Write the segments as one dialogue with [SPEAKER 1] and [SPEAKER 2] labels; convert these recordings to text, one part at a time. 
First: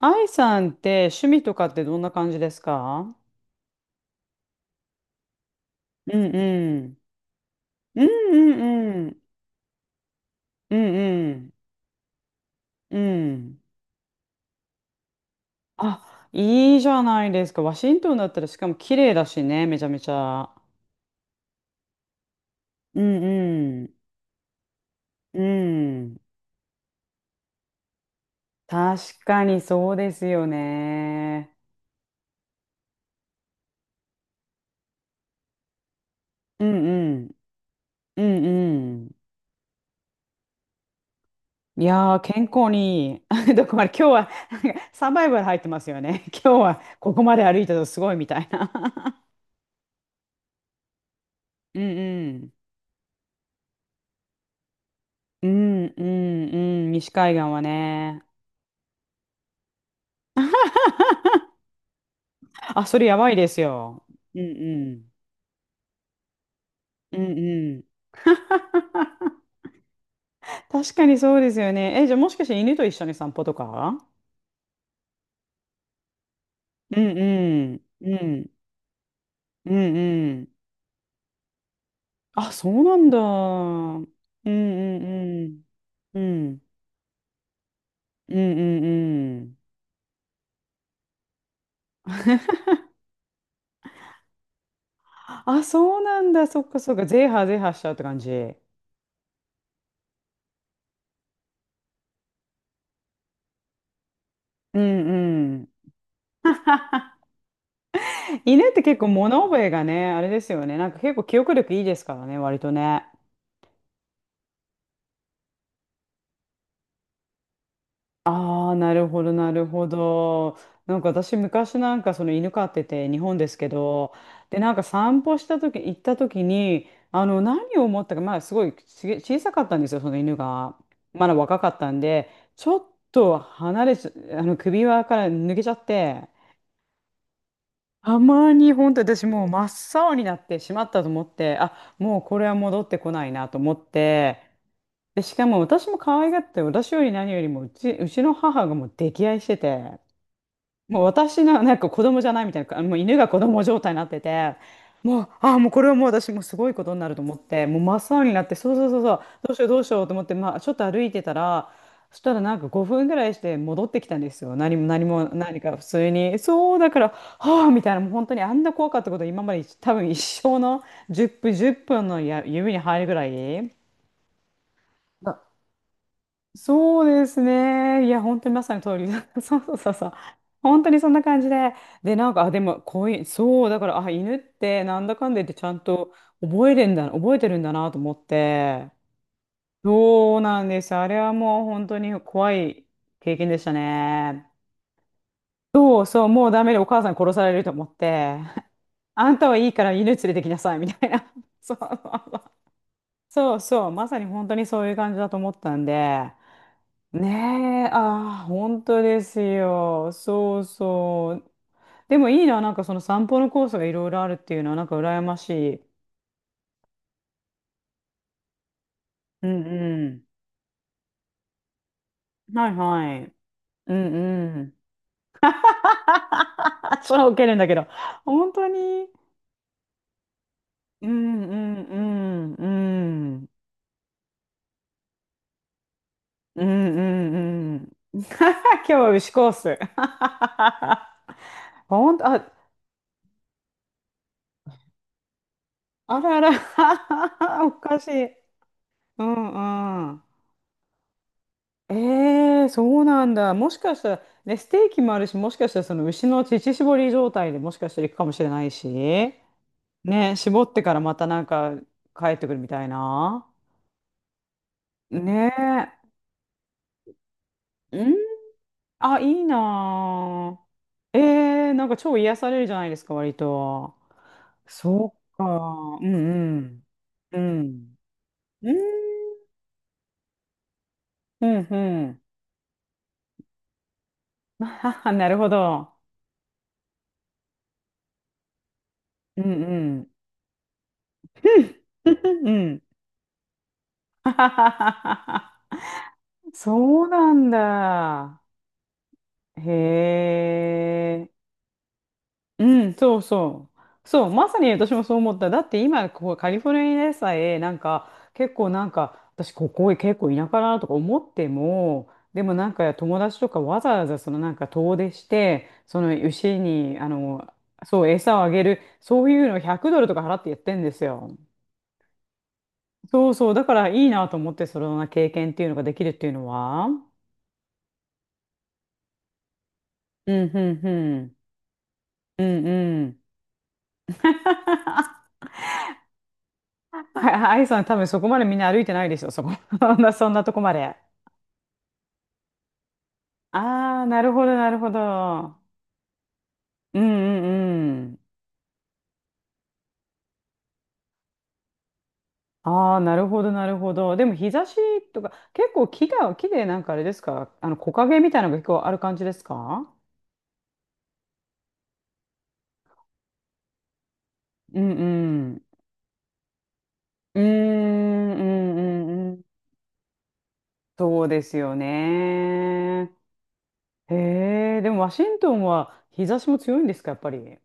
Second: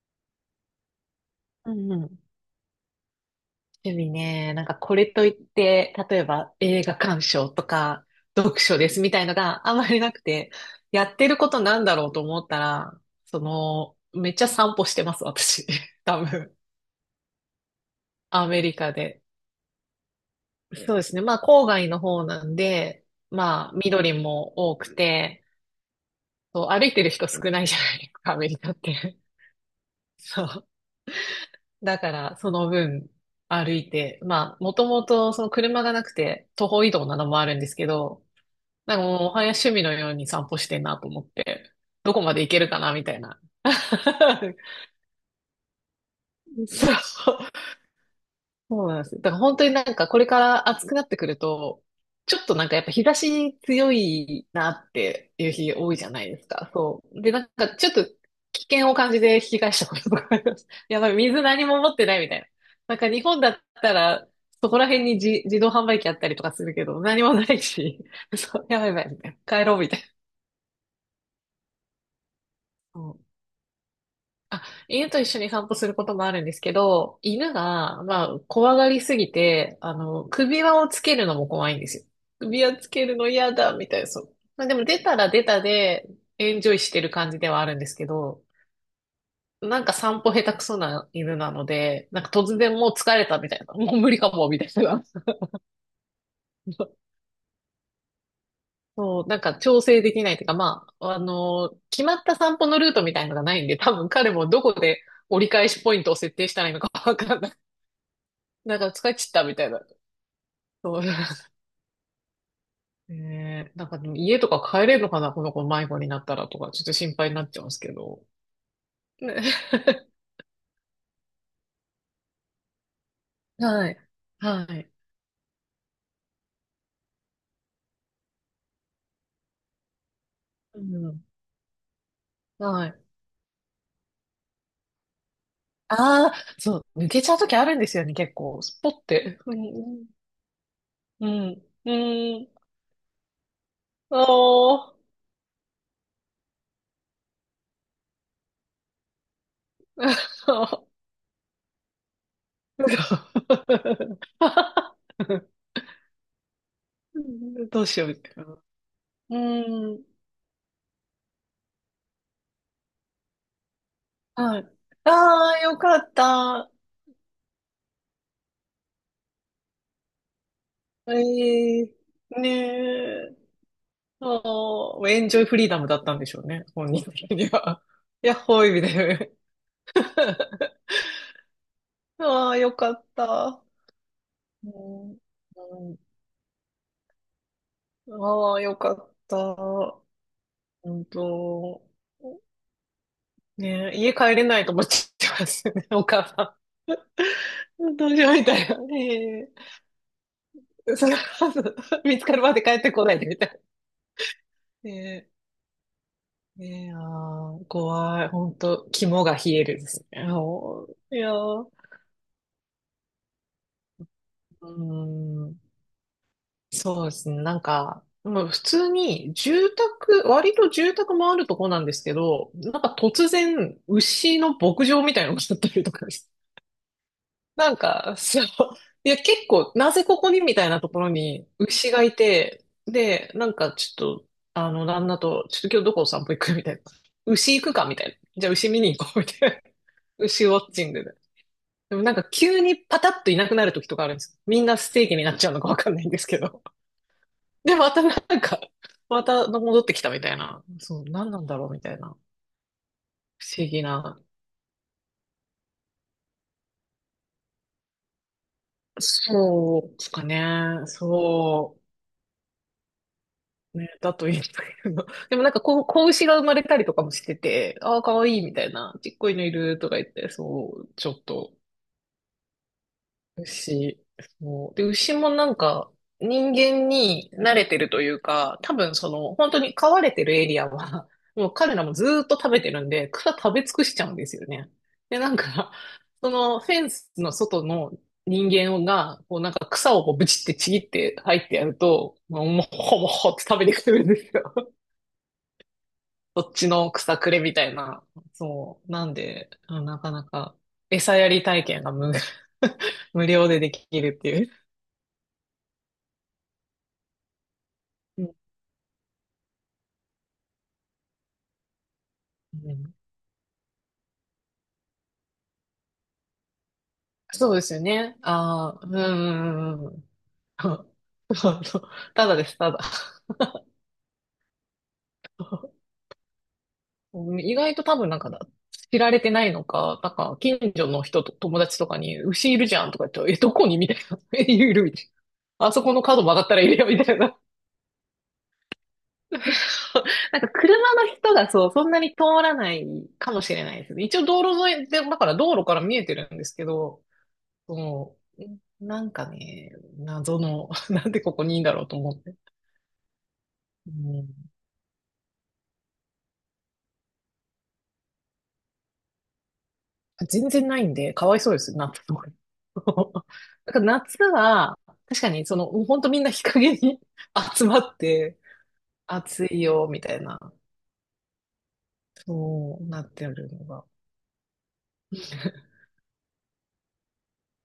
[SPEAKER 1] 愛さんって趣味とかっ
[SPEAKER 2] う
[SPEAKER 1] て
[SPEAKER 2] ん
[SPEAKER 1] ど
[SPEAKER 2] う
[SPEAKER 1] んな
[SPEAKER 2] ん。
[SPEAKER 1] 感じですか？
[SPEAKER 2] 趣味ね。なんかこれといって、
[SPEAKER 1] う
[SPEAKER 2] 例え
[SPEAKER 1] ん
[SPEAKER 2] ば映
[SPEAKER 1] う
[SPEAKER 2] 画
[SPEAKER 1] ん。
[SPEAKER 2] 鑑賞と
[SPEAKER 1] う
[SPEAKER 2] か
[SPEAKER 1] んう
[SPEAKER 2] 読書です
[SPEAKER 1] んう
[SPEAKER 2] み
[SPEAKER 1] ん。
[SPEAKER 2] たいのがあまりなくて、
[SPEAKER 1] うん
[SPEAKER 2] やって
[SPEAKER 1] う
[SPEAKER 2] るこ
[SPEAKER 1] ん。
[SPEAKER 2] となんだろうと思ったら、
[SPEAKER 1] う
[SPEAKER 2] そ
[SPEAKER 1] ん。
[SPEAKER 2] の、めっちゃ散歩してます、私。多
[SPEAKER 1] あ、
[SPEAKER 2] 分。
[SPEAKER 1] いいじゃないですか。ワシントンだったら
[SPEAKER 2] ア
[SPEAKER 1] し
[SPEAKER 2] メ
[SPEAKER 1] かも
[SPEAKER 2] リカ
[SPEAKER 1] 綺麗
[SPEAKER 2] で。
[SPEAKER 1] だしね、めちゃめちゃ。
[SPEAKER 2] そうですね。まあ郊外の方なん
[SPEAKER 1] う
[SPEAKER 2] で、
[SPEAKER 1] ん
[SPEAKER 2] まあ
[SPEAKER 1] うん。
[SPEAKER 2] 緑も多く
[SPEAKER 1] う
[SPEAKER 2] て、
[SPEAKER 1] ん。
[SPEAKER 2] そう、歩いてる人少ないじゃないですか、アメリカって。
[SPEAKER 1] 確かにそうで す
[SPEAKER 2] そ
[SPEAKER 1] よ
[SPEAKER 2] う。
[SPEAKER 1] ね。
[SPEAKER 2] だからその分、歩いて、まあ、もともとその車がなくて
[SPEAKER 1] う
[SPEAKER 2] 徒歩
[SPEAKER 1] ん
[SPEAKER 2] 移動
[SPEAKER 1] う
[SPEAKER 2] なの
[SPEAKER 1] ん。
[SPEAKER 2] もあるんですけ
[SPEAKER 1] う
[SPEAKER 2] ど、
[SPEAKER 1] ん
[SPEAKER 2] なんか
[SPEAKER 1] うん。
[SPEAKER 2] もう、おはや趣味のように散歩してんなと思って、
[SPEAKER 1] い
[SPEAKER 2] ど
[SPEAKER 1] やー、
[SPEAKER 2] こまで
[SPEAKER 1] 健
[SPEAKER 2] 行ける
[SPEAKER 1] 康
[SPEAKER 2] かな、みたい
[SPEAKER 1] に
[SPEAKER 2] な。
[SPEAKER 1] いい。どこまで、今 日はなんかサバイバル入ってますよね。今日は
[SPEAKER 2] そ
[SPEAKER 1] ここま
[SPEAKER 2] う、
[SPEAKER 1] で歩いたとすごいみたいな。
[SPEAKER 2] そうなんですよ。だから本当になんかこれから暑くなってくる
[SPEAKER 1] う
[SPEAKER 2] と、
[SPEAKER 1] んう
[SPEAKER 2] ちょっ
[SPEAKER 1] ん。
[SPEAKER 2] となんかやっぱ日差し強いなって
[SPEAKER 1] う
[SPEAKER 2] いう日
[SPEAKER 1] ん
[SPEAKER 2] 多い
[SPEAKER 1] う
[SPEAKER 2] じゃないです
[SPEAKER 1] ん
[SPEAKER 2] か。
[SPEAKER 1] うん、
[SPEAKER 2] そ
[SPEAKER 1] 西
[SPEAKER 2] う。で、
[SPEAKER 1] 海
[SPEAKER 2] な
[SPEAKER 1] 岸
[SPEAKER 2] ん
[SPEAKER 1] は
[SPEAKER 2] かちょっと
[SPEAKER 1] ね。
[SPEAKER 2] 危険を感じて引き返したこととかあります。やばい、水何も持ってないみたいな。
[SPEAKER 1] あ、
[SPEAKER 2] な
[SPEAKER 1] そ
[SPEAKER 2] ん
[SPEAKER 1] れ
[SPEAKER 2] か
[SPEAKER 1] や
[SPEAKER 2] 日
[SPEAKER 1] ばい
[SPEAKER 2] 本
[SPEAKER 1] で
[SPEAKER 2] だっ
[SPEAKER 1] す
[SPEAKER 2] た
[SPEAKER 1] よ。
[SPEAKER 2] ら、
[SPEAKER 1] うん
[SPEAKER 2] そこら
[SPEAKER 1] う
[SPEAKER 2] 辺
[SPEAKER 1] ん。
[SPEAKER 2] に自動販売機あったりとかするけど、
[SPEAKER 1] う
[SPEAKER 2] 何も
[SPEAKER 1] ん
[SPEAKER 2] ない
[SPEAKER 1] うん。
[SPEAKER 2] し、そう、やばいやばい、みたいな。帰ろうみたい
[SPEAKER 1] 確かにそうですよね。え、じゃあもしかして犬と一緒に
[SPEAKER 2] な。
[SPEAKER 1] 散歩とか？
[SPEAKER 2] あ、犬と一緒に散歩することもあるんですけ
[SPEAKER 1] うん
[SPEAKER 2] ど、犬
[SPEAKER 1] うん
[SPEAKER 2] が、
[SPEAKER 1] う
[SPEAKER 2] まあ、
[SPEAKER 1] ん
[SPEAKER 2] 怖がりすぎ
[SPEAKER 1] う
[SPEAKER 2] て、あ
[SPEAKER 1] ん
[SPEAKER 2] の、
[SPEAKER 1] うん。
[SPEAKER 2] 首輪をつけるのも怖いんですよ。
[SPEAKER 1] あ、
[SPEAKER 2] 首
[SPEAKER 1] そ
[SPEAKER 2] 輪
[SPEAKER 1] う
[SPEAKER 2] つ
[SPEAKER 1] な
[SPEAKER 2] け
[SPEAKER 1] ん
[SPEAKER 2] る
[SPEAKER 1] だ。う
[SPEAKER 2] の嫌だ、みたい
[SPEAKER 1] ん
[SPEAKER 2] な、そう。
[SPEAKER 1] う
[SPEAKER 2] まあ、でも出たら出
[SPEAKER 1] んう
[SPEAKER 2] た
[SPEAKER 1] ん。
[SPEAKER 2] で、
[SPEAKER 1] う
[SPEAKER 2] エン
[SPEAKER 1] ん
[SPEAKER 2] ジョイしてる感じではあるんですけ
[SPEAKER 1] うん
[SPEAKER 2] ど、
[SPEAKER 1] うんうん。
[SPEAKER 2] なんか散歩下手くそな犬なので、なんか突然もう疲れたみたいな、もう無理かも、みたいな。
[SPEAKER 1] あ、そうなんだ。そっかそっか。ゼーハーゼーハーしちゃうって感じ？う
[SPEAKER 2] そう、なんか調整できないというか、まあ、あの、決まった散歩のルートみたいのがないんで、多分彼もどこ
[SPEAKER 1] ん
[SPEAKER 2] で折り
[SPEAKER 1] うん。
[SPEAKER 2] 返しポイントを設定したらいいのかわかんない
[SPEAKER 1] 犬っ
[SPEAKER 2] なん
[SPEAKER 1] て
[SPEAKER 2] か
[SPEAKER 1] 結
[SPEAKER 2] 疲
[SPEAKER 1] 構
[SPEAKER 2] れ切っ
[SPEAKER 1] 物
[SPEAKER 2] たみ
[SPEAKER 1] 覚
[SPEAKER 2] た
[SPEAKER 1] え
[SPEAKER 2] いな。
[SPEAKER 1] がね、あれですよね。なんか
[SPEAKER 2] そう。
[SPEAKER 1] 結構記憶 力いいですからね、割とね。
[SPEAKER 2] ねえなんかでも家とか帰れるのかなこの子迷子になったらとか、ちょっと心配になっちゃうんですけど。
[SPEAKER 1] ああ、なるほど、
[SPEAKER 2] ね。
[SPEAKER 1] なるほ ど。なんか私、昔なんかその犬飼ってて、日本ですけ
[SPEAKER 2] はい。
[SPEAKER 1] ど、で、
[SPEAKER 2] は
[SPEAKER 1] なんか
[SPEAKER 2] い。
[SPEAKER 1] 散歩した時、行った時に、何を思ったか、まあ、すごい小さかったんですよ、その犬が。
[SPEAKER 2] うん。
[SPEAKER 1] まだ若かったんで、ちょっ
[SPEAKER 2] はい。
[SPEAKER 1] と離れちゃ、首輪から抜けちゃっ
[SPEAKER 2] あ
[SPEAKER 1] て、
[SPEAKER 2] あ、そう。抜けちゃうときあるんですよね、
[SPEAKER 1] た
[SPEAKER 2] 結
[SPEAKER 1] ま
[SPEAKER 2] 構。
[SPEAKER 1] に
[SPEAKER 2] スポっ
[SPEAKER 1] 本当私
[SPEAKER 2] て。
[SPEAKER 1] もう真っ青になってしまったと思
[SPEAKER 2] う
[SPEAKER 1] って、
[SPEAKER 2] ん。う
[SPEAKER 1] あ、もう
[SPEAKER 2] ん。
[SPEAKER 1] こ
[SPEAKER 2] う
[SPEAKER 1] れ
[SPEAKER 2] ん。
[SPEAKER 1] は戻ってこないなと思って、
[SPEAKER 2] おー。
[SPEAKER 1] で、しかも私も可愛がって、私より何よりもうち、うちの母がもう溺愛してて、
[SPEAKER 2] そう。
[SPEAKER 1] もう私のなんか子供じゃないみたいな、もう犬が子 供状態になってて、もう、ああ、もうこれはもう私もうすごいことになると思って、もう
[SPEAKER 2] どう
[SPEAKER 1] 真
[SPEAKER 2] しようみ
[SPEAKER 1] っ青に
[SPEAKER 2] た
[SPEAKER 1] な
[SPEAKER 2] い
[SPEAKER 1] って、
[SPEAKER 2] な。
[SPEAKER 1] そうそうそうそう、どうしようどう
[SPEAKER 2] う
[SPEAKER 1] しよ
[SPEAKER 2] ん。
[SPEAKER 1] うと思って、まあ、ちょっと歩いてたら、そしたらなんか5分ぐらいして戻ってきたんですよ。
[SPEAKER 2] はい。
[SPEAKER 1] 何も何も
[SPEAKER 2] ああ、
[SPEAKER 1] 何か
[SPEAKER 2] よ
[SPEAKER 1] 普
[SPEAKER 2] か
[SPEAKER 1] 通
[SPEAKER 2] っ
[SPEAKER 1] に。
[SPEAKER 2] た。
[SPEAKER 1] そう、だから、はあ、みたいな、もう本当にあんな怖かったこと今まで多分一生の10分、10
[SPEAKER 2] ええ。
[SPEAKER 1] 分のや
[SPEAKER 2] ね
[SPEAKER 1] 指に入るぐら
[SPEAKER 2] え。
[SPEAKER 1] い。
[SPEAKER 2] ああ、エンジョイフリーダムだったんでしょうね、本
[SPEAKER 1] そう
[SPEAKER 2] 人
[SPEAKER 1] で
[SPEAKER 2] 的
[SPEAKER 1] す
[SPEAKER 2] には。
[SPEAKER 1] ね。いや、
[SPEAKER 2] やっ
[SPEAKER 1] 本当に
[SPEAKER 2] ほ
[SPEAKER 1] ま
[SPEAKER 2] ーい
[SPEAKER 1] さ
[SPEAKER 2] み
[SPEAKER 1] に
[SPEAKER 2] たい
[SPEAKER 1] 通り
[SPEAKER 2] な。
[SPEAKER 1] だ。そうそうそうそう。本当にそんな感じで。で、なんか、あ、
[SPEAKER 2] ああ、
[SPEAKER 1] で
[SPEAKER 2] よ
[SPEAKER 1] も、
[SPEAKER 2] か
[SPEAKER 1] こ
[SPEAKER 2] っ
[SPEAKER 1] ういう、
[SPEAKER 2] た。
[SPEAKER 1] そう、だから、あ、犬っ
[SPEAKER 2] う
[SPEAKER 1] て、なん
[SPEAKER 2] ん、
[SPEAKER 1] だかんだ言って、ちゃん
[SPEAKER 2] うん。
[SPEAKER 1] と覚えてるんだなと思っ
[SPEAKER 2] ああ、よ
[SPEAKER 1] て。
[SPEAKER 2] かった。
[SPEAKER 1] そうなんです。
[SPEAKER 2] 本
[SPEAKER 1] あれ
[SPEAKER 2] 当。
[SPEAKER 1] はもう本当に怖い経験でした
[SPEAKER 2] ねえ、家帰れ
[SPEAKER 1] ね。
[SPEAKER 2] ないと思っちゃいますね、
[SPEAKER 1] そ
[SPEAKER 2] お
[SPEAKER 1] うそう、
[SPEAKER 2] 母
[SPEAKER 1] もう
[SPEAKER 2] さ
[SPEAKER 1] ダメでお母さん殺されると思っ
[SPEAKER 2] ん。どうしよう
[SPEAKER 1] て、
[SPEAKER 2] みたい な。
[SPEAKER 1] あんた
[SPEAKER 2] ね
[SPEAKER 1] はいいから犬連れてきなさい、み
[SPEAKER 2] え、
[SPEAKER 1] た
[SPEAKER 2] そ
[SPEAKER 1] い
[SPEAKER 2] れ
[SPEAKER 1] な。
[SPEAKER 2] は。
[SPEAKER 1] そうそう
[SPEAKER 2] 見つか
[SPEAKER 1] そう、
[SPEAKER 2] るまで帰ってこないでみたい
[SPEAKER 1] そ
[SPEAKER 2] な。
[SPEAKER 1] うそうまさに本当にそういう感じだ
[SPEAKER 2] ね
[SPEAKER 1] と思ったんで。
[SPEAKER 2] え、ねえ、ああ、
[SPEAKER 1] ねえ、
[SPEAKER 2] 怖い。
[SPEAKER 1] ああ、
[SPEAKER 2] 本
[SPEAKER 1] 本
[SPEAKER 2] 当、
[SPEAKER 1] 当で
[SPEAKER 2] 肝が
[SPEAKER 1] す
[SPEAKER 2] 冷えるです
[SPEAKER 1] よ。
[SPEAKER 2] ね。ああ。
[SPEAKER 1] そう
[SPEAKER 2] いや
[SPEAKER 1] そう。
[SPEAKER 2] ー。
[SPEAKER 1] でもいいな、なんかその散歩のコースがいろいろあるっていう
[SPEAKER 2] う
[SPEAKER 1] のは、なんか羨ま
[SPEAKER 2] ー
[SPEAKER 1] し
[SPEAKER 2] ん、
[SPEAKER 1] い。
[SPEAKER 2] そうですね。なんか、もう普通に
[SPEAKER 1] う
[SPEAKER 2] 住
[SPEAKER 1] んう
[SPEAKER 2] 宅、割と住宅もあるとこなんですけど、
[SPEAKER 1] ん。はい
[SPEAKER 2] なんか
[SPEAKER 1] は
[SPEAKER 2] 突
[SPEAKER 1] い。
[SPEAKER 2] 然
[SPEAKER 1] う
[SPEAKER 2] 牛の
[SPEAKER 1] んうん。
[SPEAKER 2] 牧場みたいなのがあったりとかです。
[SPEAKER 1] それは受けるんだ
[SPEAKER 2] な
[SPEAKER 1] け
[SPEAKER 2] ん
[SPEAKER 1] ど。
[SPEAKER 2] か、そう、
[SPEAKER 1] 本当に。
[SPEAKER 2] いや結構、なぜここにみたいなとこ
[SPEAKER 1] う
[SPEAKER 2] ろ
[SPEAKER 1] ん
[SPEAKER 2] に牛
[SPEAKER 1] う
[SPEAKER 2] がい
[SPEAKER 1] ん
[SPEAKER 2] て、
[SPEAKER 1] う
[SPEAKER 2] で、
[SPEAKER 1] んう
[SPEAKER 2] な
[SPEAKER 1] ん。
[SPEAKER 2] んかちょっと、あの、旦那と、ちょっと今日どこお散歩行くみ
[SPEAKER 1] うん
[SPEAKER 2] たいな。牛行く
[SPEAKER 1] う
[SPEAKER 2] か
[SPEAKER 1] ん
[SPEAKER 2] みたいな。
[SPEAKER 1] うん。
[SPEAKER 2] じゃあ牛見
[SPEAKER 1] 今日
[SPEAKER 2] に行
[SPEAKER 1] は
[SPEAKER 2] こうみ
[SPEAKER 1] 牛
[SPEAKER 2] た
[SPEAKER 1] コ
[SPEAKER 2] い
[SPEAKER 1] ー
[SPEAKER 2] な。
[SPEAKER 1] ス。
[SPEAKER 2] 牛ウォッチングで。でもなん
[SPEAKER 1] 本
[SPEAKER 2] か
[SPEAKER 1] 当、あ、
[SPEAKER 2] 急にパタッといなくなる時とかあるんです。みんなステーキになっちゃうのかわかんないんで
[SPEAKER 1] あ
[SPEAKER 2] す
[SPEAKER 1] ら
[SPEAKER 2] け
[SPEAKER 1] あ
[SPEAKER 2] ど。
[SPEAKER 1] ら。お
[SPEAKER 2] で、ま
[SPEAKER 1] か
[SPEAKER 2] た
[SPEAKER 1] し
[SPEAKER 2] な
[SPEAKER 1] い。
[SPEAKER 2] んか、
[SPEAKER 1] う
[SPEAKER 2] また戻ってき
[SPEAKER 1] ん
[SPEAKER 2] た
[SPEAKER 1] う
[SPEAKER 2] み
[SPEAKER 1] ん。
[SPEAKER 2] たいな。そう、何なんだろうみた
[SPEAKER 1] え
[SPEAKER 2] いな。
[SPEAKER 1] えそうなん
[SPEAKER 2] 不
[SPEAKER 1] だ。
[SPEAKER 2] 思
[SPEAKER 1] もし
[SPEAKER 2] 議
[SPEAKER 1] かしたら、
[SPEAKER 2] な。
[SPEAKER 1] ね、ステーキもあるし、もしかしたらその牛の乳搾り状態でもしかしたら行くかもしれないし、
[SPEAKER 2] そうですか
[SPEAKER 1] ね、絞って
[SPEAKER 2] ね。
[SPEAKER 1] からまたなんか
[SPEAKER 2] そ
[SPEAKER 1] 帰ってくるみたいな。
[SPEAKER 2] う。ね、だといいんだけど。でもなんかこう、
[SPEAKER 1] ね
[SPEAKER 2] 子牛が生まれたりとかもしてて、あ
[SPEAKER 1] え。
[SPEAKER 2] あ、
[SPEAKER 1] うん、
[SPEAKER 2] かわいいみたいな。ちっ
[SPEAKER 1] あ、い
[SPEAKER 2] こいの
[SPEAKER 1] い
[SPEAKER 2] いるとか言
[SPEAKER 1] な
[SPEAKER 2] って、
[SPEAKER 1] あ。
[SPEAKER 2] そう、ちょ
[SPEAKER 1] え
[SPEAKER 2] っと
[SPEAKER 1] えなんか超癒されるじゃないですか、割と。
[SPEAKER 2] 牛。そう。で、牛
[SPEAKER 1] そ
[SPEAKER 2] も
[SPEAKER 1] っか。
[SPEAKER 2] なんか、
[SPEAKER 1] うん
[SPEAKER 2] 人
[SPEAKER 1] うん。
[SPEAKER 2] 間に
[SPEAKER 1] う
[SPEAKER 2] 慣れてる
[SPEAKER 1] ん。
[SPEAKER 2] というか、
[SPEAKER 1] う
[SPEAKER 2] 多分そ
[SPEAKER 1] ん、
[SPEAKER 2] の、本当に飼われてるエリアは、
[SPEAKER 1] う
[SPEAKER 2] もう
[SPEAKER 1] ん、
[SPEAKER 2] 彼
[SPEAKER 1] う
[SPEAKER 2] らもず
[SPEAKER 1] ん。
[SPEAKER 2] ーっと食べてるんで、草食べ尽くしちゃうんですよ
[SPEAKER 1] あ
[SPEAKER 2] ね。
[SPEAKER 1] はは
[SPEAKER 2] で、
[SPEAKER 1] な
[SPEAKER 2] な
[SPEAKER 1] る
[SPEAKER 2] ん
[SPEAKER 1] ほ
[SPEAKER 2] か、
[SPEAKER 1] ど。
[SPEAKER 2] そのフェンスの外の人間が、こ
[SPEAKER 1] う
[SPEAKER 2] うなん
[SPEAKER 1] ん
[SPEAKER 2] か
[SPEAKER 1] う
[SPEAKER 2] 草を
[SPEAKER 1] ん。
[SPEAKER 2] こうブチってちぎって入ってやる
[SPEAKER 1] うん。
[SPEAKER 2] と、もうも
[SPEAKER 1] うん。
[SPEAKER 2] ほもほって食べてくるんで
[SPEAKER 1] は
[SPEAKER 2] す
[SPEAKER 1] はは
[SPEAKER 2] よ。
[SPEAKER 1] はは
[SPEAKER 2] そっちの
[SPEAKER 1] そう
[SPEAKER 2] 草く
[SPEAKER 1] な
[SPEAKER 2] れ
[SPEAKER 1] ん
[SPEAKER 2] みたいな。
[SPEAKER 1] だ。
[SPEAKER 2] そう。なんで、なかな
[SPEAKER 1] へ
[SPEAKER 2] か餌や
[SPEAKER 1] え。
[SPEAKER 2] り体験が
[SPEAKER 1] うん、そう
[SPEAKER 2] 無料で
[SPEAKER 1] そ
[SPEAKER 2] でき
[SPEAKER 1] う。
[SPEAKER 2] るっ
[SPEAKER 1] そ
[SPEAKER 2] て
[SPEAKER 1] う、
[SPEAKER 2] い
[SPEAKER 1] ま
[SPEAKER 2] う。
[SPEAKER 1] さに私もそう思った。だって今、ここカリフォルニアでさえ、なんか、
[SPEAKER 2] うん
[SPEAKER 1] 結構なんか、私ここ結構田舎だなとか思っても、でもな
[SPEAKER 2] う
[SPEAKER 1] んか
[SPEAKER 2] ん。
[SPEAKER 1] 友達とかわざわざそのなんか遠出して、その牛に、
[SPEAKER 2] そうですよ
[SPEAKER 1] そう、
[SPEAKER 2] ね。
[SPEAKER 1] 餌をあげ
[SPEAKER 2] あ
[SPEAKER 1] る、
[SPEAKER 2] あ、うんう
[SPEAKER 1] そういうのを
[SPEAKER 2] んうん
[SPEAKER 1] 100
[SPEAKER 2] う
[SPEAKER 1] ドル
[SPEAKER 2] ん。
[SPEAKER 1] とか払ってやってんです よ。
[SPEAKER 2] そう。ただです、ただ。
[SPEAKER 1] そうそう、だからいいなと思って、そのような経験っていうのができるっていうのは。
[SPEAKER 2] うん。意外と多分なんかだ、知られてないのか、なん
[SPEAKER 1] う
[SPEAKER 2] か
[SPEAKER 1] ん、う
[SPEAKER 2] 近
[SPEAKER 1] ん、
[SPEAKER 2] 所の
[SPEAKER 1] う
[SPEAKER 2] 人と
[SPEAKER 1] ん。
[SPEAKER 2] 友達とかに、
[SPEAKER 1] う
[SPEAKER 2] 牛い
[SPEAKER 1] ん、
[SPEAKER 2] るじゃんと
[SPEAKER 1] う
[SPEAKER 2] か
[SPEAKER 1] ん。
[SPEAKER 2] 言って、え、どこにみたいな。え、いるみたいな。あそこの角曲がったらいるよみたいな。
[SPEAKER 1] あアイいさん多分そこまでみんな歩いてないでしょ、そこ。そんなそん
[SPEAKER 2] なん
[SPEAKER 1] な
[SPEAKER 2] か
[SPEAKER 1] とこま
[SPEAKER 2] 車
[SPEAKER 1] で。
[SPEAKER 2] の人がそう、そんなに通らないかもしれないです
[SPEAKER 1] あ
[SPEAKER 2] ね。
[SPEAKER 1] あ、
[SPEAKER 2] 一
[SPEAKER 1] な
[SPEAKER 2] 応
[SPEAKER 1] る
[SPEAKER 2] 道
[SPEAKER 1] ほど、
[SPEAKER 2] 路
[SPEAKER 1] なる
[SPEAKER 2] 沿い
[SPEAKER 1] ほ
[SPEAKER 2] で、だから道
[SPEAKER 1] ど。
[SPEAKER 2] 路から見えてるんですけ
[SPEAKER 1] う
[SPEAKER 2] ど、
[SPEAKER 1] んう
[SPEAKER 2] そ
[SPEAKER 1] んう
[SPEAKER 2] の、
[SPEAKER 1] ん。
[SPEAKER 2] なんかね、謎の、なんでここにいいんだろうと思って。
[SPEAKER 1] ああ、なるほど、なる
[SPEAKER 2] う
[SPEAKER 1] ほど。で
[SPEAKER 2] ん、
[SPEAKER 1] も日差しとか、結構木が、木でなんかあれですか、あの木陰みたいなのが結構ある感じですか？
[SPEAKER 2] 全然ないんで、かわいそうです、夏とか。だから夏は、
[SPEAKER 1] うん
[SPEAKER 2] 確かに、
[SPEAKER 1] う
[SPEAKER 2] そ
[SPEAKER 1] ん。
[SPEAKER 2] の、本当みんな日陰に。
[SPEAKER 1] うーん、
[SPEAKER 2] 集まっ
[SPEAKER 1] う
[SPEAKER 2] て、
[SPEAKER 1] んうんうん。
[SPEAKER 2] 暑いよ、みたいな、
[SPEAKER 1] そうですよ
[SPEAKER 2] そうな
[SPEAKER 1] ね。
[SPEAKER 2] ってるのが。
[SPEAKER 1] へえ、でもワシントンは日差しも強いんですか、やっぱり。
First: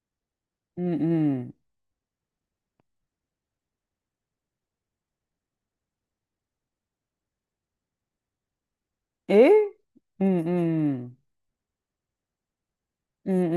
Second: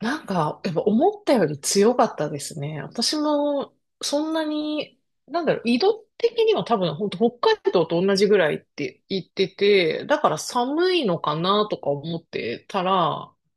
[SPEAKER 2] なんか、やっぱ
[SPEAKER 1] うん
[SPEAKER 2] 思った
[SPEAKER 1] う
[SPEAKER 2] よ
[SPEAKER 1] ん。
[SPEAKER 2] り強かったですね。私も、そんなに、なんだろう、緯度的には多分、本当北海道と同じぐらいって言って
[SPEAKER 1] え
[SPEAKER 2] て、だ
[SPEAKER 1] う
[SPEAKER 2] か
[SPEAKER 1] ん
[SPEAKER 2] ら寒
[SPEAKER 1] う
[SPEAKER 2] い
[SPEAKER 1] ん。
[SPEAKER 2] のかなとか思ってた
[SPEAKER 1] う
[SPEAKER 2] ら、
[SPEAKER 1] ん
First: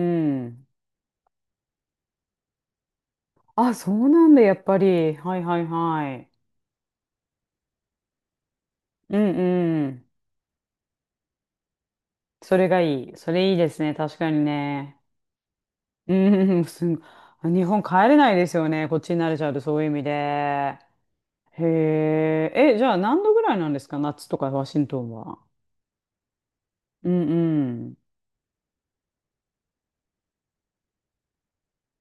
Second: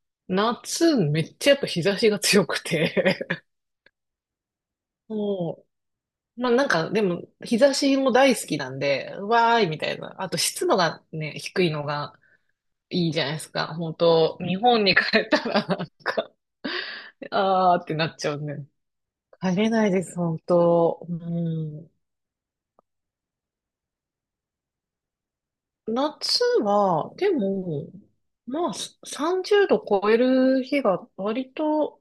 [SPEAKER 1] うん。
[SPEAKER 2] 夏めっちゃやっぱ日差しが強くて。
[SPEAKER 1] あ、そうなんだ、やっぱり。はいはい
[SPEAKER 2] そ
[SPEAKER 1] はい。
[SPEAKER 2] う。まあなんか、でも、日差しも大好きなんで、
[SPEAKER 1] う
[SPEAKER 2] う
[SPEAKER 1] ん
[SPEAKER 2] わーいみ
[SPEAKER 1] う
[SPEAKER 2] たい
[SPEAKER 1] ん。
[SPEAKER 2] な。あと湿度がね、低いのが
[SPEAKER 1] それがい
[SPEAKER 2] いい
[SPEAKER 1] い。
[SPEAKER 2] じゃな
[SPEAKER 1] そ
[SPEAKER 2] いで
[SPEAKER 1] れ
[SPEAKER 2] す
[SPEAKER 1] いいで
[SPEAKER 2] か。
[SPEAKER 1] すね。
[SPEAKER 2] 本
[SPEAKER 1] 確か
[SPEAKER 2] 当
[SPEAKER 1] に
[SPEAKER 2] 日本に
[SPEAKER 1] ね。
[SPEAKER 2] 帰ったら、なん
[SPEAKER 1] う
[SPEAKER 2] か、
[SPEAKER 1] んうん、日
[SPEAKER 2] あ
[SPEAKER 1] 本
[SPEAKER 2] ーってな
[SPEAKER 1] 帰れ
[SPEAKER 2] っち
[SPEAKER 1] ない
[SPEAKER 2] ゃう
[SPEAKER 1] です
[SPEAKER 2] ね。
[SPEAKER 1] よね。こっちに慣れちゃう
[SPEAKER 2] 帰
[SPEAKER 1] と、
[SPEAKER 2] れ
[SPEAKER 1] そう
[SPEAKER 2] な
[SPEAKER 1] いう
[SPEAKER 2] い
[SPEAKER 1] 意
[SPEAKER 2] で
[SPEAKER 1] 味
[SPEAKER 2] す、本
[SPEAKER 1] で。
[SPEAKER 2] 当。うん。
[SPEAKER 1] へえ。え、じゃあ何度ぐらいなんですか夏とかワシントンは？
[SPEAKER 2] 夏
[SPEAKER 1] う
[SPEAKER 2] は、
[SPEAKER 1] ん
[SPEAKER 2] で
[SPEAKER 1] う
[SPEAKER 2] も、
[SPEAKER 1] ん。
[SPEAKER 2] まあ、30度超える日が割と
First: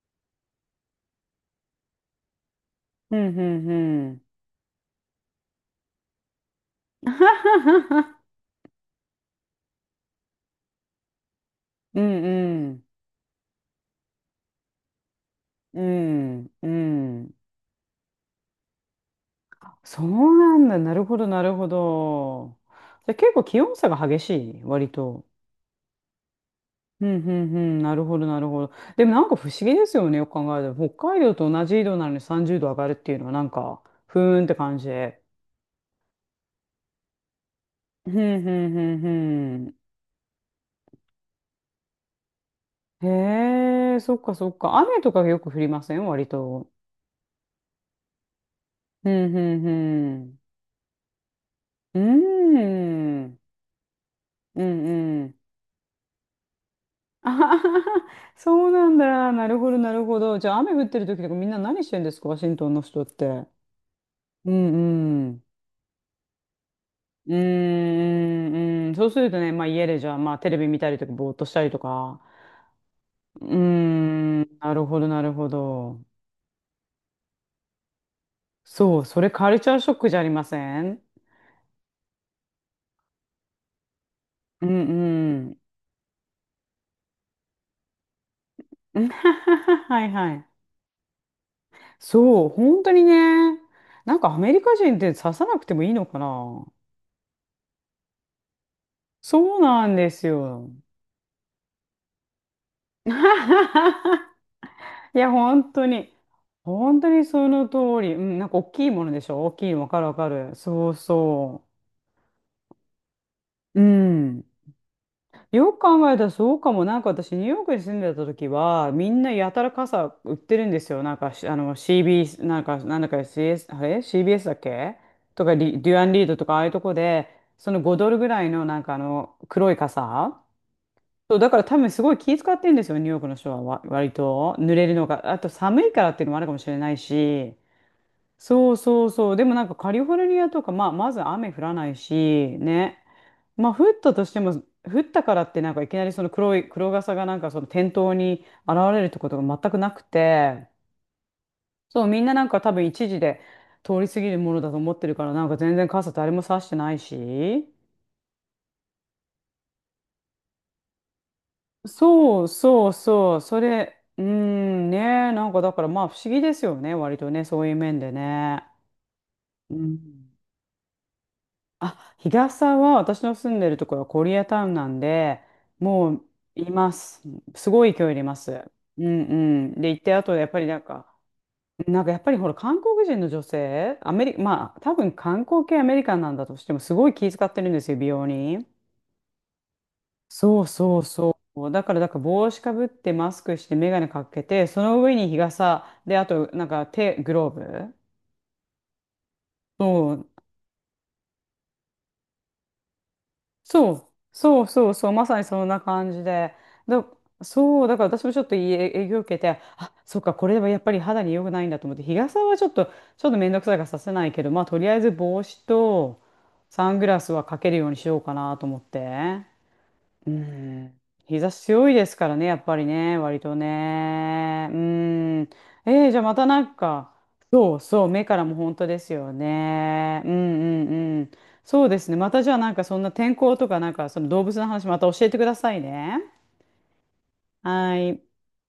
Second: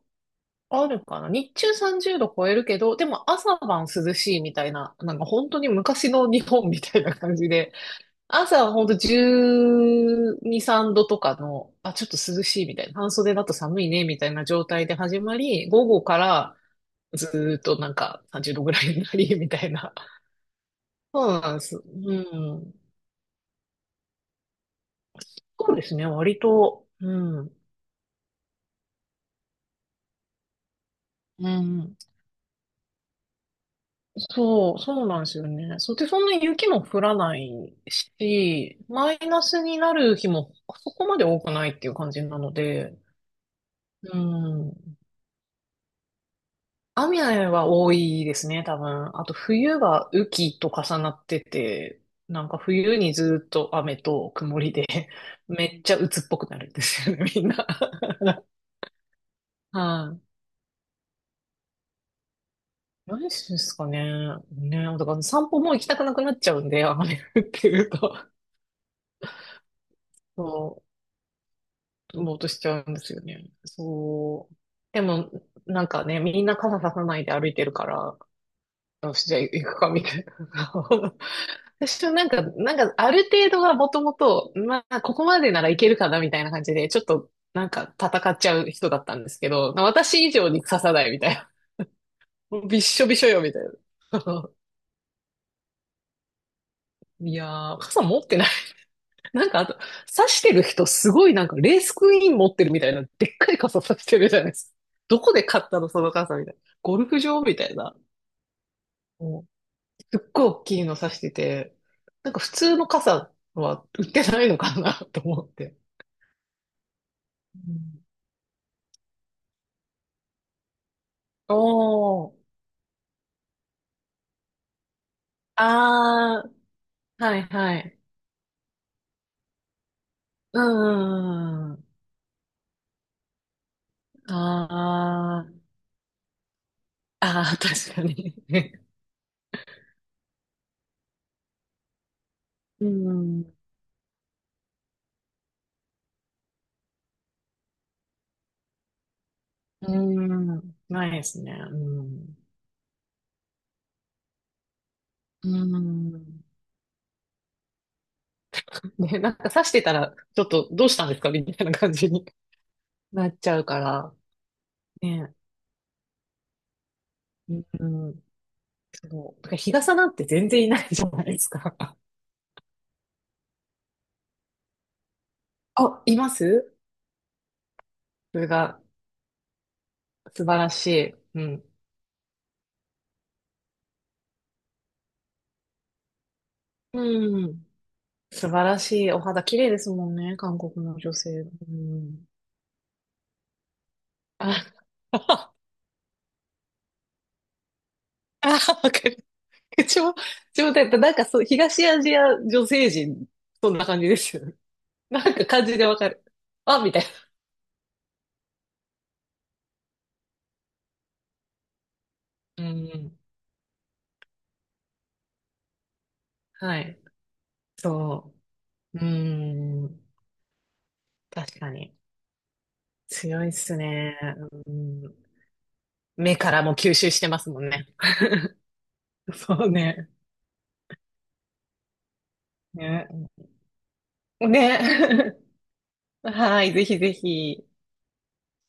[SPEAKER 2] あるかな。日中30度超えるけど、で
[SPEAKER 1] う
[SPEAKER 2] も
[SPEAKER 1] んう
[SPEAKER 2] 朝
[SPEAKER 1] ん
[SPEAKER 2] 晩
[SPEAKER 1] う
[SPEAKER 2] 涼
[SPEAKER 1] ん。
[SPEAKER 2] しいみたいな、なんか本当に昔の日本みたいな感じで、朝はほんと12、3度とかの、あ、
[SPEAKER 1] う
[SPEAKER 2] ちょっと
[SPEAKER 1] ん
[SPEAKER 2] 涼しい
[SPEAKER 1] う
[SPEAKER 2] みた
[SPEAKER 1] ん。
[SPEAKER 2] いな、半袖だと寒いねみたいな状態で始まり、
[SPEAKER 1] う
[SPEAKER 2] 午後か
[SPEAKER 1] ん
[SPEAKER 2] ら
[SPEAKER 1] う
[SPEAKER 2] ず
[SPEAKER 1] ん。
[SPEAKER 2] ーっとなんか30度ぐらいになり、みたいな。
[SPEAKER 1] そ うなんだ。なるほ
[SPEAKER 2] そ
[SPEAKER 1] ど、
[SPEAKER 2] う
[SPEAKER 1] なる
[SPEAKER 2] なんで
[SPEAKER 1] ほ
[SPEAKER 2] す。う
[SPEAKER 1] ど。
[SPEAKER 2] ん。
[SPEAKER 1] じゃあ結構気温差が激しい、割と。
[SPEAKER 2] そうですね、割と。
[SPEAKER 1] うんう
[SPEAKER 2] うん。
[SPEAKER 1] んうん、なるほど、なるほど。でもなんか不思議ですよね、よく考えたら。北海道
[SPEAKER 2] う
[SPEAKER 1] と同じ緯度
[SPEAKER 2] ん。
[SPEAKER 1] なのに30度上がるっていうのはなんか、ふーんって
[SPEAKER 2] そ
[SPEAKER 1] 感
[SPEAKER 2] う、
[SPEAKER 1] じ
[SPEAKER 2] そう
[SPEAKER 1] で。
[SPEAKER 2] なんですよね。そうで、そんなに雪も降らない
[SPEAKER 1] ふんふん
[SPEAKER 2] し、
[SPEAKER 1] ふ
[SPEAKER 2] マイナス
[SPEAKER 1] んふ
[SPEAKER 2] になる日もそこまで多くないっていう感じなので、
[SPEAKER 1] ん。へえ、そ
[SPEAKER 2] う
[SPEAKER 1] っかそっか。
[SPEAKER 2] ん。
[SPEAKER 1] 雨とかよく降りません割と？
[SPEAKER 2] 雨は多いですね、多
[SPEAKER 1] ふ
[SPEAKER 2] 分。あ
[SPEAKER 1] ん
[SPEAKER 2] と
[SPEAKER 1] ふんふ
[SPEAKER 2] 冬が雨
[SPEAKER 1] ん。
[SPEAKER 2] 季と重なって
[SPEAKER 1] う
[SPEAKER 2] て、なんか
[SPEAKER 1] ー
[SPEAKER 2] 冬に
[SPEAKER 1] ん。
[SPEAKER 2] ずっと雨と曇
[SPEAKER 1] う
[SPEAKER 2] り
[SPEAKER 1] ん
[SPEAKER 2] で、
[SPEAKER 1] うん。
[SPEAKER 2] めっちゃ鬱っぽくなるんですよね、
[SPEAKER 1] あ
[SPEAKER 2] みん
[SPEAKER 1] は
[SPEAKER 2] な。
[SPEAKER 1] はは そうなんだ。なるほど、なる
[SPEAKER 2] は
[SPEAKER 1] ほ
[SPEAKER 2] い。
[SPEAKER 1] ど。じゃあ雨降ってる時とかみんな何してんですかワシントンの人っ
[SPEAKER 2] 何で
[SPEAKER 1] て？
[SPEAKER 2] すかね。
[SPEAKER 1] う
[SPEAKER 2] ね、だから
[SPEAKER 1] んうん。
[SPEAKER 2] 散歩も行きたくなくなっちゃうんで、雨
[SPEAKER 1] うー
[SPEAKER 2] 降ってると。
[SPEAKER 1] ん、うん、そうするとね、まあ家でじゃあ、まあテレビ見
[SPEAKER 2] そ
[SPEAKER 1] たりとか、ぼーっとしたりとか。
[SPEAKER 2] う、ぼーっとしちゃうんですよ
[SPEAKER 1] う
[SPEAKER 2] ね。
[SPEAKER 1] ー
[SPEAKER 2] そう。
[SPEAKER 1] ん、なるほ
[SPEAKER 2] で
[SPEAKER 1] ど、な
[SPEAKER 2] も、
[SPEAKER 1] るほ
[SPEAKER 2] なん
[SPEAKER 1] ど。
[SPEAKER 2] かね、みんな傘ささないで歩いてるから、
[SPEAKER 1] そ う、
[SPEAKER 2] よ
[SPEAKER 1] そ
[SPEAKER 2] し、
[SPEAKER 1] れ
[SPEAKER 2] じゃあ
[SPEAKER 1] カル
[SPEAKER 2] 行
[SPEAKER 1] チャ
[SPEAKER 2] く
[SPEAKER 1] ーシ
[SPEAKER 2] か、
[SPEAKER 1] ョッ
[SPEAKER 2] み
[SPEAKER 1] ク
[SPEAKER 2] た
[SPEAKER 1] じゃあ
[SPEAKER 2] い
[SPEAKER 1] りま
[SPEAKER 2] な。
[SPEAKER 1] せん？
[SPEAKER 2] 私はなんか、なんか、ある程度はもともと、
[SPEAKER 1] うん
[SPEAKER 2] まあ、ここ
[SPEAKER 1] う
[SPEAKER 2] まで
[SPEAKER 1] ん。
[SPEAKER 2] ならいけるかな、みたいな感じで、ちょっと、なんか、戦っちゃう人だったんですけど、
[SPEAKER 1] はい
[SPEAKER 2] 私以
[SPEAKER 1] は
[SPEAKER 2] 上
[SPEAKER 1] い。
[SPEAKER 2] に刺さない、みたいな。
[SPEAKER 1] そう、
[SPEAKER 2] もうびっ
[SPEAKER 1] 本当
[SPEAKER 2] し
[SPEAKER 1] に
[SPEAKER 2] ょびしょよ、み
[SPEAKER 1] ね。
[SPEAKER 2] たい
[SPEAKER 1] なんかア
[SPEAKER 2] な。
[SPEAKER 1] メリカ人って刺さなくてもいいのかな？
[SPEAKER 2] いやー、傘持ってない。なん
[SPEAKER 1] そ
[SPEAKER 2] か、
[SPEAKER 1] う
[SPEAKER 2] あと、
[SPEAKER 1] なんです
[SPEAKER 2] 刺してる
[SPEAKER 1] よ。
[SPEAKER 2] 人、すごいなんか、レースクイーン持ってるみたいな、でっかい 傘刺してるじゃないですか。
[SPEAKER 1] い
[SPEAKER 2] ど
[SPEAKER 1] や、
[SPEAKER 2] こで買っ
[SPEAKER 1] 本
[SPEAKER 2] た
[SPEAKER 1] 当
[SPEAKER 2] の、その
[SPEAKER 1] に。
[SPEAKER 2] 傘、みたいな。ゴ
[SPEAKER 1] 本
[SPEAKER 2] ル
[SPEAKER 1] 当
[SPEAKER 2] フ
[SPEAKER 1] に
[SPEAKER 2] 場
[SPEAKER 1] そ
[SPEAKER 2] みた
[SPEAKER 1] の
[SPEAKER 2] いな。
[SPEAKER 1] 通り。うん、なんか大きいものでしょ、大きいのわかるわ
[SPEAKER 2] す
[SPEAKER 1] か
[SPEAKER 2] っごい
[SPEAKER 1] る。
[SPEAKER 2] 大きい
[SPEAKER 1] そう
[SPEAKER 2] の差して
[SPEAKER 1] そ
[SPEAKER 2] て、なんか普通の傘
[SPEAKER 1] う。う
[SPEAKER 2] は売ってな
[SPEAKER 1] ん。
[SPEAKER 2] いのかな。 と思っ
[SPEAKER 1] よ
[SPEAKER 2] て。
[SPEAKER 1] く考えたらそうかも。なんか私、ニュー
[SPEAKER 2] う
[SPEAKER 1] ヨークに住ん
[SPEAKER 2] ん。
[SPEAKER 1] でた時は、みんなやたら傘売ってるんですよ。なんか
[SPEAKER 2] お
[SPEAKER 1] CB、
[SPEAKER 2] ー、
[SPEAKER 1] なんか、なんだか CS、あれ？ CBS だっけ、とかリ、デュアンリードと
[SPEAKER 2] あー、
[SPEAKER 1] か、ああいうとこで、
[SPEAKER 2] はい
[SPEAKER 1] そ
[SPEAKER 2] は
[SPEAKER 1] の5
[SPEAKER 2] い。
[SPEAKER 1] ドルぐらいの、なんか黒い傘。
[SPEAKER 2] う
[SPEAKER 1] そう、だか
[SPEAKER 2] ん、
[SPEAKER 1] ら
[SPEAKER 2] うんう
[SPEAKER 1] 多
[SPEAKER 2] ん、
[SPEAKER 1] 分すごい気遣ってんですよ、ニューヨークの人は割と。濡れるのが。あ
[SPEAKER 2] あ
[SPEAKER 1] と
[SPEAKER 2] ー、
[SPEAKER 1] 寒いからっていうのもあるかもしれない
[SPEAKER 2] あ
[SPEAKER 1] し。
[SPEAKER 2] ー、確かに。
[SPEAKER 1] そう そうそう。でもなんかカリフォルニアとか、まあ、まず雨降らないし、
[SPEAKER 2] う
[SPEAKER 1] ね。
[SPEAKER 2] ん、
[SPEAKER 1] まあ、降ったとしても、降ったからってなんかいきなりその黒傘がなんかその店頭に現れるってことが全くなく
[SPEAKER 2] う
[SPEAKER 1] て、
[SPEAKER 2] ん、ないですね。う
[SPEAKER 1] そう、みんな
[SPEAKER 2] ん、
[SPEAKER 1] なんか多分一時で通り過ぎるものだと思ってるから、なん
[SPEAKER 2] う
[SPEAKER 1] か全然傘誰も
[SPEAKER 2] ん。
[SPEAKER 1] 差してないし。
[SPEAKER 2] で、なんか刺してたら、ちょっとどうしたんですかみたいな感じに
[SPEAKER 1] そうそう
[SPEAKER 2] な
[SPEAKER 1] そ
[SPEAKER 2] っ
[SPEAKER 1] う。
[SPEAKER 2] ちゃ
[SPEAKER 1] そ
[SPEAKER 2] うか
[SPEAKER 1] れ、
[SPEAKER 2] ら。
[SPEAKER 1] うーん、ね。
[SPEAKER 2] ね、
[SPEAKER 1] なんかだからまあ不思議ですよね。割とね、そういう
[SPEAKER 2] う
[SPEAKER 1] 面で
[SPEAKER 2] ん、
[SPEAKER 1] ね。
[SPEAKER 2] そう。だから日
[SPEAKER 1] う
[SPEAKER 2] 傘なんて
[SPEAKER 1] ん。
[SPEAKER 2] 全然いないじゃないですか。
[SPEAKER 1] あ、日傘は私の住んでるところはコリアタウンなんで、
[SPEAKER 2] あ、
[SPEAKER 1] も
[SPEAKER 2] い
[SPEAKER 1] う
[SPEAKER 2] ま
[SPEAKER 1] い
[SPEAKER 2] す。
[SPEAKER 1] ます。すごい勢いでいま
[SPEAKER 2] それ
[SPEAKER 1] す。
[SPEAKER 2] が
[SPEAKER 1] うんうん。で、行って、あとや
[SPEAKER 2] 素
[SPEAKER 1] っ
[SPEAKER 2] 晴
[SPEAKER 1] ぱり
[SPEAKER 2] ら
[SPEAKER 1] なん
[SPEAKER 2] し
[SPEAKER 1] か、
[SPEAKER 2] い。うん。
[SPEAKER 1] なんかやっぱりほら、韓国人の女性、アメリカ、まあ、多分観光系アメリカンなんだとしても、すごい気
[SPEAKER 2] う
[SPEAKER 1] 遣って
[SPEAKER 2] ん。
[SPEAKER 1] るんですよ、美容
[SPEAKER 2] 素晴
[SPEAKER 1] に。
[SPEAKER 2] らしい。お肌綺麗ですもんね、韓
[SPEAKER 1] そう
[SPEAKER 2] 国の
[SPEAKER 1] そう
[SPEAKER 2] 女
[SPEAKER 1] そ
[SPEAKER 2] 性。
[SPEAKER 1] う。
[SPEAKER 2] う
[SPEAKER 1] だから
[SPEAKER 2] ん。
[SPEAKER 1] 帽子かぶって、マスクして、眼鏡かけ
[SPEAKER 2] あ、
[SPEAKER 1] て、その上 に日
[SPEAKER 2] あ、
[SPEAKER 1] 傘、で、あと、なんか手、グローブ。
[SPEAKER 2] わかる。うちょ、
[SPEAKER 1] そ
[SPEAKER 2] う
[SPEAKER 1] う
[SPEAKER 2] ちょ、だってなんかそう、東アジア女性陣、そんな
[SPEAKER 1] そ
[SPEAKER 2] 感
[SPEAKER 1] う、
[SPEAKER 2] じですよね。
[SPEAKER 1] そうそうそ う、
[SPEAKER 2] な
[SPEAKER 1] ま
[SPEAKER 2] ん
[SPEAKER 1] さに
[SPEAKER 2] か
[SPEAKER 1] そ
[SPEAKER 2] 感
[SPEAKER 1] ん
[SPEAKER 2] じ
[SPEAKER 1] な
[SPEAKER 2] でわか
[SPEAKER 1] 感
[SPEAKER 2] る。
[SPEAKER 1] じで。
[SPEAKER 2] あ、みた
[SPEAKER 1] だ、
[SPEAKER 2] い
[SPEAKER 1] そう、だから私もちょっといい影響を受けて、あ、そっか、これはやっぱり肌に良くないんだと思って、日傘はち
[SPEAKER 2] な。う
[SPEAKER 1] ょっと、
[SPEAKER 2] ん。
[SPEAKER 1] ちょっとめんどくさいからさせないけど、まあ、とりあえず帽子と
[SPEAKER 2] は
[SPEAKER 1] サン
[SPEAKER 2] い。
[SPEAKER 1] グラスはかけるようにしようか
[SPEAKER 2] そ
[SPEAKER 1] なと思っ
[SPEAKER 2] う。う
[SPEAKER 1] て。
[SPEAKER 2] ん。
[SPEAKER 1] うん。日差
[SPEAKER 2] 確
[SPEAKER 1] し
[SPEAKER 2] か
[SPEAKER 1] 強い
[SPEAKER 2] に。
[SPEAKER 1] ですからね、やっぱりね、割
[SPEAKER 2] 強いっ
[SPEAKER 1] と
[SPEAKER 2] すね。
[SPEAKER 1] ね。
[SPEAKER 2] う
[SPEAKER 1] う
[SPEAKER 2] ん。
[SPEAKER 1] ん。じゃあま
[SPEAKER 2] 目
[SPEAKER 1] た
[SPEAKER 2] か
[SPEAKER 1] な
[SPEAKER 2] ら
[SPEAKER 1] ん
[SPEAKER 2] も吸収
[SPEAKER 1] か、
[SPEAKER 2] してますもん
[SPEAKER 1] そう
[SPEAKER 2] ね。
[SPEAKER 1] そう、目からも本当ですよ
[SPEAKER 2] そうね。
[SPEAKER 1] ね。うんうんうん。そうですね。またじゃあなんかそんな
[SPEAKER 2] ね。
[SPEAKER 1] 天候とかなんかその動物の話また教え
[SPEAKER 2] ね。
[SPEAKER 1] てくださいね。
[SPEAKER 2] はい、ぜひぜひ。
[SPEAKER 1] はい。